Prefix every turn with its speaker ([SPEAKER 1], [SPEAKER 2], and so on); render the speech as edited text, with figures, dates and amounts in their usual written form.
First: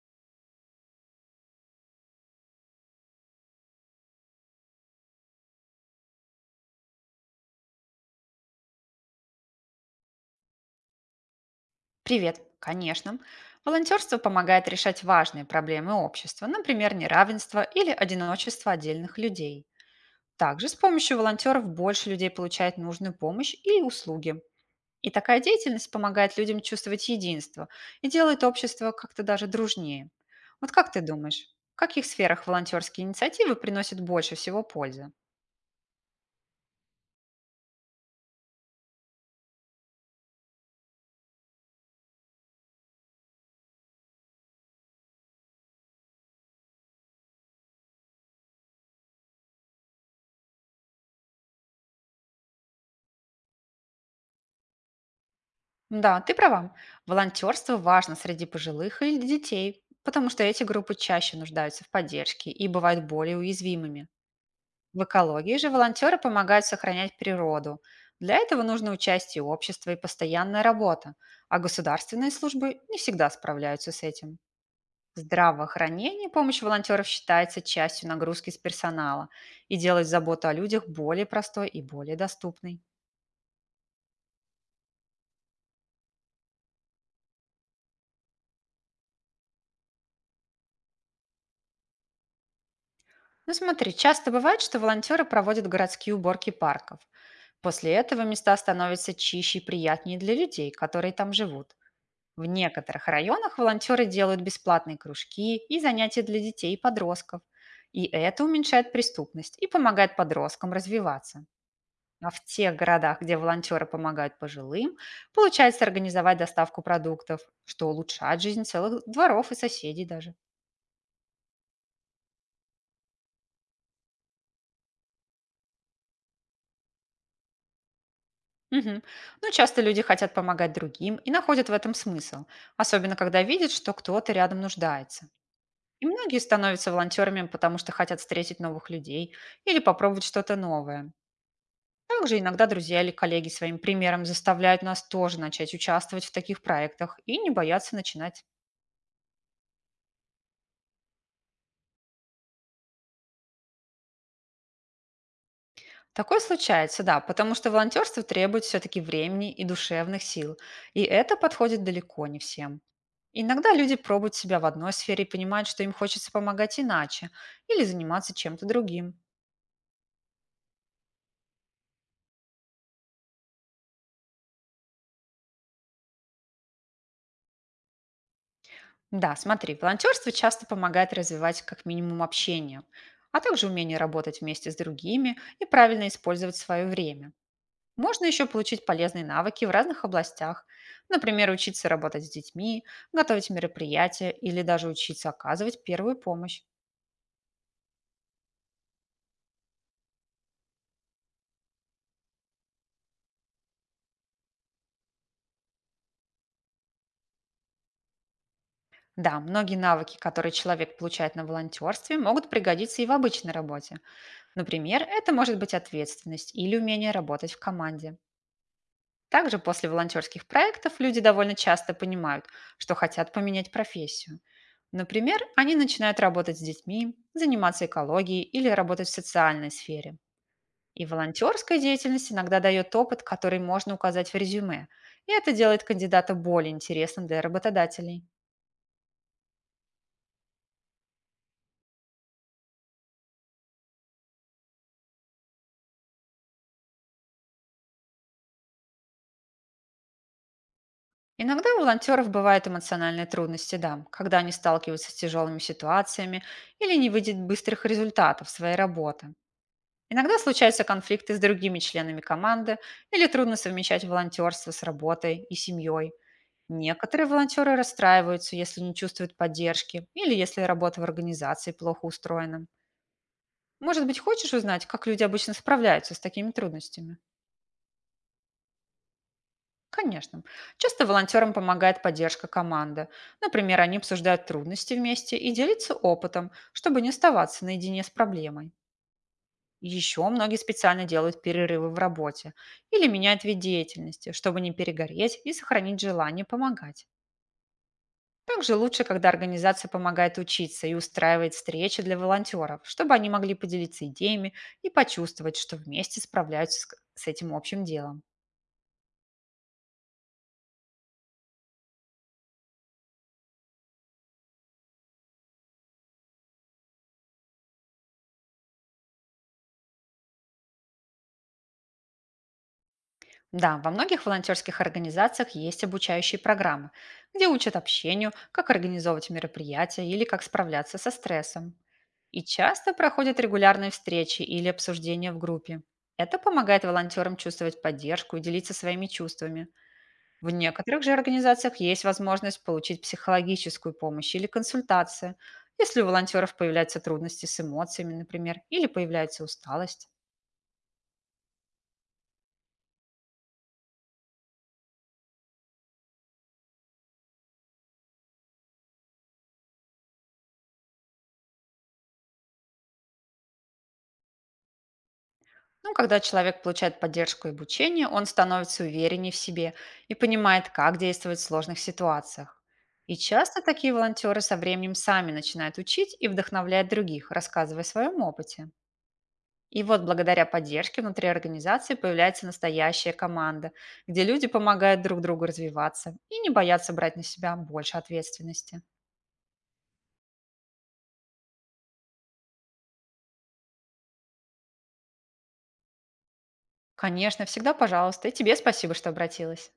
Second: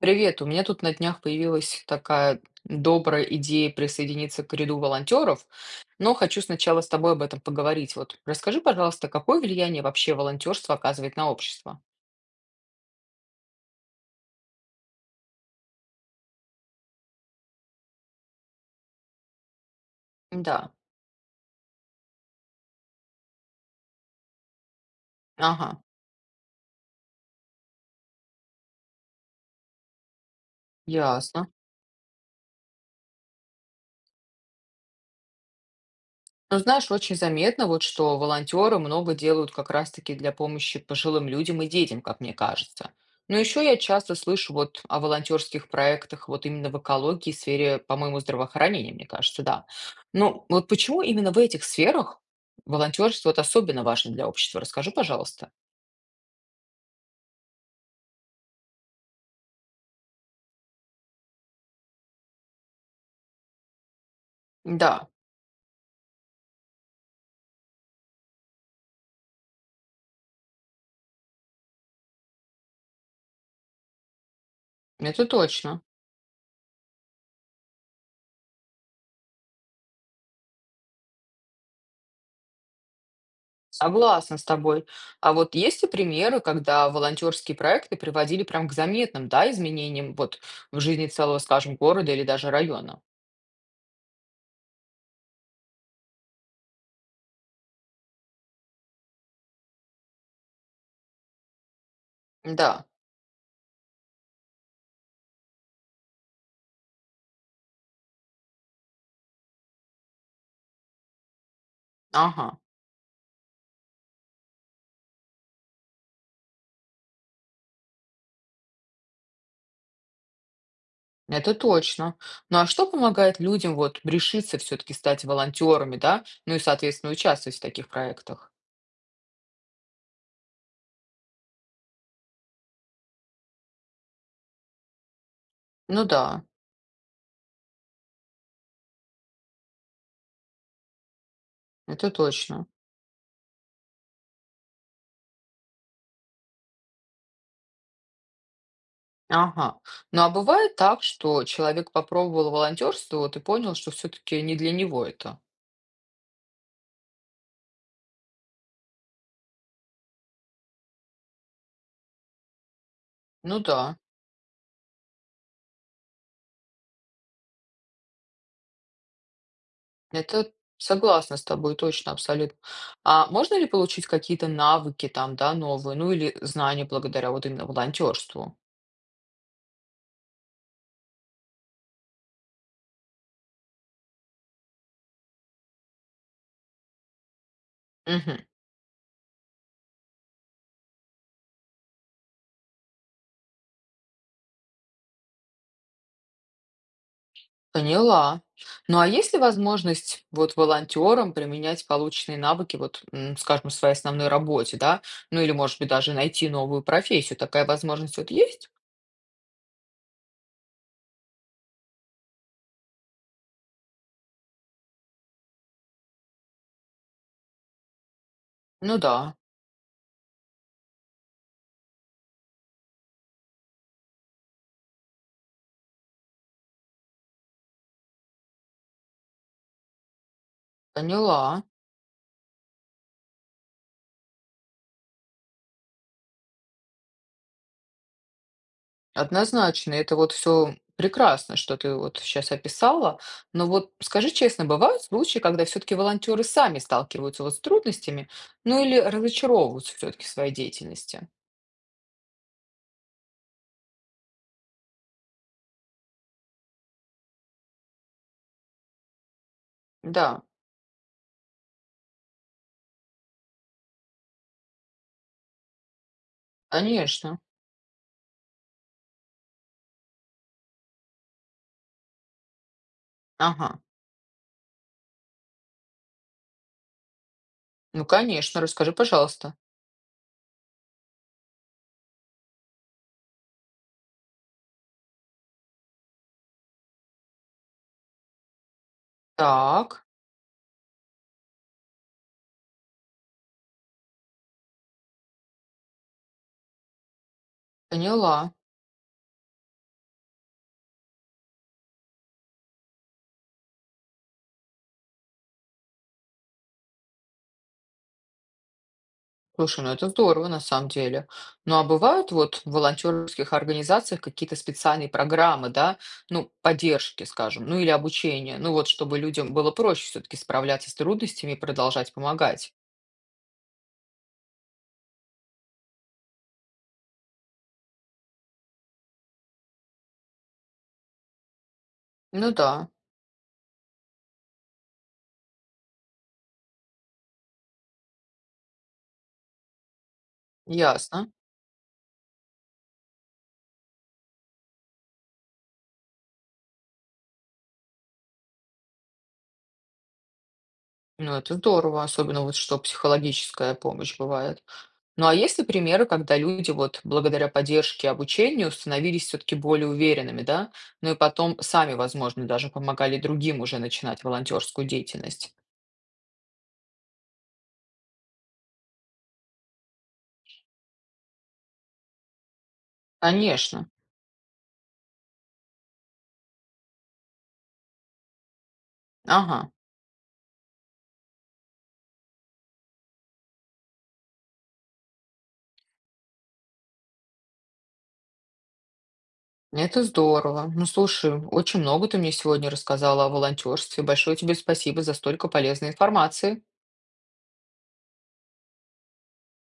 [SPEAKER 1] Привет, у меня тут на днях появилась такая добрая идея присоединиться к ряду волонтеров, но хочу сначала с тобой об этом поговорить. Вот расскажи, пожалуйста, какое влияние вообще волонтерство оказывает на общество?
[SPEAKER 2] Привет, конечно. Волонтерство помогает решать важные проблемы общества, например, неравенство или одиночество отдельных людей. Также
[SPEAKER 1] Да,
[SPEAKER 2] с помощью волонтеров больше людей получает нужную помощь и услуги. И такая
[SPEAKER 1] ага,
[SPEAKER 2] деятельность помогает людям чувствовать единство и делает общество как-то даже дружнее. Вот как ты думаешь,
[SPEAKER 1] ясно.
[SPEAKER 2] в каких сферах волонтерские инициативы приносят больше всего пользы?
[SPEAKER 1] Ну, знаешь, очень заметно, вот что волонтеры много делают как раз-таки для помощи пожилым людям и детям, как мне кажется. Но еще я часто слышу вот о волонтерских проектах вот именно в экологии, сфере, по-моему, здравоохранения, мне кажется, да. Но вот почему именно в этих сферах волонтерство вот особенно важно для общества? Расскажи, пожалуйста.
[SPEAKER 2] Да, ты права. Волонтерство важно среди пожилых и детей, потому что эти группы чаще нуждаются в поддержке и бывают более уязвимыми. В
[SPEAKER 1] Да,
[SPEAKER 2] экологии же волонтеры помогают сохранять природу. Для этого нужно участие общества и постоянная работа, а государственные службы не всегда справляются с этим. В
[SPEAKER 1] это точно.
[SPEAKER 2] здравоохранении помощь волонтеров считается частью нагрузки с персонала и делает заботу о людях более простой и более доступной.
[SPEAKER 1] Согласна с тобой. А вот есть ли примеры, когда волонтерские проекты приводили прям к заметным, да, изменениям вот в жизни целого, скажем, города или даже района?
[SPEAKER 2] Ну смотри, часто бывает, что волонтеры проводят городские уборки парков После Этого места становятся чище и приятнее для людей, которые там живут. В
[SPEAKER 1] Да,
[SPEAKER 2] некоторых районах волонтеры делают бесплатные кружки и занятия для детей и подростков. И это уменьшает преступность и помогает подросткам развиваться. А в
[SPEAKER 1] ага,
[SPEAKER 2] тех городах, где волонтеры помогают пожилым, получается организовать доставку продуктов, что улучшает жизнь целых дворов и соседей даже.
[SPEAKER 1] это точно. Ну а что помогает людям вот решиться все-таки стать волонтерами, да, ну и, соответственно, участвовать в таких проектах?
[SPEAKER 2] Мгм. Но часто люди хотят помогать другим и находят в этом смысл, особенно когда видят, что кто-то рядом нуждается.
[SPEAKER 1] Ну
[SPEAKER 2] И многие
[SPEAKER 1] да,
[SPEAKER 2] становятся волонтерами, потому что хотят встретить новых людей или попробовать что-то новое.
[SPEAKER 1] это
[SPEAKER 2] Также иногда
[SPEAKER 1] точно.
[SPEAKER 2] друзья или коллеги своим примером заставляют нас тоже начать участвовать в таких проектах и не бояться начинать.
[SPEAKER 1] Ага. Ну а бывает так, что человек попробовал волонтерство, вот и понял, что все-таки не для него это.
[SPEAKER 2] Такое случается, да, потому что волонтерство требует все-таки времени и душевных сил, и это подходит далеко не всем.
[SPEAKER 1] Ну
[SPEAKER 2] Иногда люди
[SPEAKER 1] да.
[SPEAKER 2] пробуют себя в одной сфере и понимают, что им хочется помогать иначе или заниматься чем-то другим.
[SPEAKER 1] Это согласна с тобой, точно, абсолютно. А можно ли получить какие-то навыки там, да, новые, ну или знания благодаря вот именно волонтерству?
[SPEAKER 2] Да, смотри, волонтерство часто помогает развивать как минимум общение, а также умение работать вместе с другими и правильно использовать свое время. Можно
[SPEAKER 1] Мгм.
[SPEAKER 2] еще получить полезные навыки в разных областях, например, учиться работать с детьми, готовить мероприятия или даже учиться оказывать первую помощь.
[SPEAKER 1] Поняла. Ну а есть ли возможность вот волонтерам применять полученные навыки, вот, м, скажем, в своей основной работе, да? Ну или, может быть, даже найти новую профессию. Такая возможность вот есть?
[SPEAKER 2] Да, многие навыки, которые человек получает на волонтерстве, могут пригодиться и в обычной работе. Например, это может быть ответственность или умение работать в команде.
[SPEAKER 1] Ну да,
[SPEAKER 2] Также после волонтерских проектов люди довольно часто понимают, что хотят поменять профессию. Например, они начинают работать с детьми, заниматься экологией или работать в социальной сфере. И
[SPEAKER 1] поняла.
[SPEAKER 2] волонтерская деятельность иногда дает опыт, который можно указать в резюме. И это делает кандидата более интересным для работодателей.
[SPEAKER 1] Однозначно, это вот все прекрасно, что ты вот сейчас описала. Но вот скажи честно, бывают случаи, когда все-таки волонтеры сами сталкиваются вот с трудностями, ну или разочаровываются все-таки в своей деятельности?
[SPEAKER 2] Иногда у волонтеров бывают эмоциональные трудности, да, когда они сталкиваются с тяжелыми ситуациями или не видят быстрых результатов своей работы. Иногда
[SPEAKER 1] Да,
[SPEAKER 2] случаются конфликты с другими членами команды или трудно совмещать волонтерство с работой и семьей. Некоторые
[SPEAKER 1] конечно.
[SPEAKER 2] волонтеры расстраиваются, если не чувствуют поддержки или если работа в организации плохо устроена.
[SPEAKER 1] Ага.
[SPEAKER 2] Может быть, хочешь узнать, как люди обычно справляются с такими трудностями?
[SPEAKER 1] Ну, конечно, расскажи, пожалуйста.
[SPEAKER 2] Конечно. Часто волонтерам помогает поддержка команды. Например, они обсуждают трудности вместе и делятся опытом, чтобы не оставаться наедине с проблемой.
[SPEAKER 1] Так,
[SPEAKER 2] Еще многие специально делают перерывы в работе или меняют вид деятельности, чтобы не перегореть и сохранить желание помогать.
[SPEAKER 1] поняла.
[SPEAKER 2] Также лучше, когда организация помогает учиться и устраивает встречи для волонтеров, чтобы они могли поделиться идеями и почувствовать, что вместе справляются с этим общим делом.
[SPEAKER 1] Слушай, ну это здорово на самом деле. Ну а бывают вот в волонтерских организациях какие-то специальные программы, да, ну, поддержки, скажем, ну или обучения, ну вот чтобы людям было проще все-таки справляться с трудностями и продолжать помогать.
[SPEAKER 2] Да, во многих волонтерских организациях есть обучающие программы, где учат общению, как организовывать мероприятия или как справляться со стрессом. И
[SPEAKER 1] Ну да,
[SPEAKER 2] часто проходят регулярные встречи или обсуждения в группе. Это помогает волонтерам чувствовать поддержку и делиться своими чувствами. В некоторых же
[SPEAKER 1] ясно.
[SPEAKER 2] организациях есть возможность получить психологическую помощь или консультации, если у волонтеров появляются трудности с эмоциями, например, или появляется усталость.
[SPEAKER 1] Ну это здорово, особенно вот что психологическая помощь бывает. Ну а есть ли примеры, когда люди вот благодаря поддержке и обучению становились все-таки более уверенными, да, ну и потом сами, возможно, даже помогали другим уже начинать волонтерскую деятельность?
[SPEAKER 2] Ну, когда человек получает поддержку и обучение, он становится увереннее в себе и понимает, как действовать в сложных ситуациях. И часто
[SPEAKER 1] Конечно.
[SPEAKER 2] такие волонтеры со временем сами начинают учить и вдохновлять других, рассказывая о своем опыте.
[SPEAKER 1] Ага.
[SPEAKER 2] И вот благодаря поддержке внутри организации появляется настоящая команда, где люди помогают друг другу развиваться и не боятся брать на себя больше ответственности.
[SPEAKER 1] Это здорово. Ну, слушай, очень много ты мне сегодня рассказала о волонтерстве. Большое тебе спасибо за столько полезной информации.
[SPEAKER 2] Конечно, всегда пожалуйста. И тебе спасибо, что обратилась.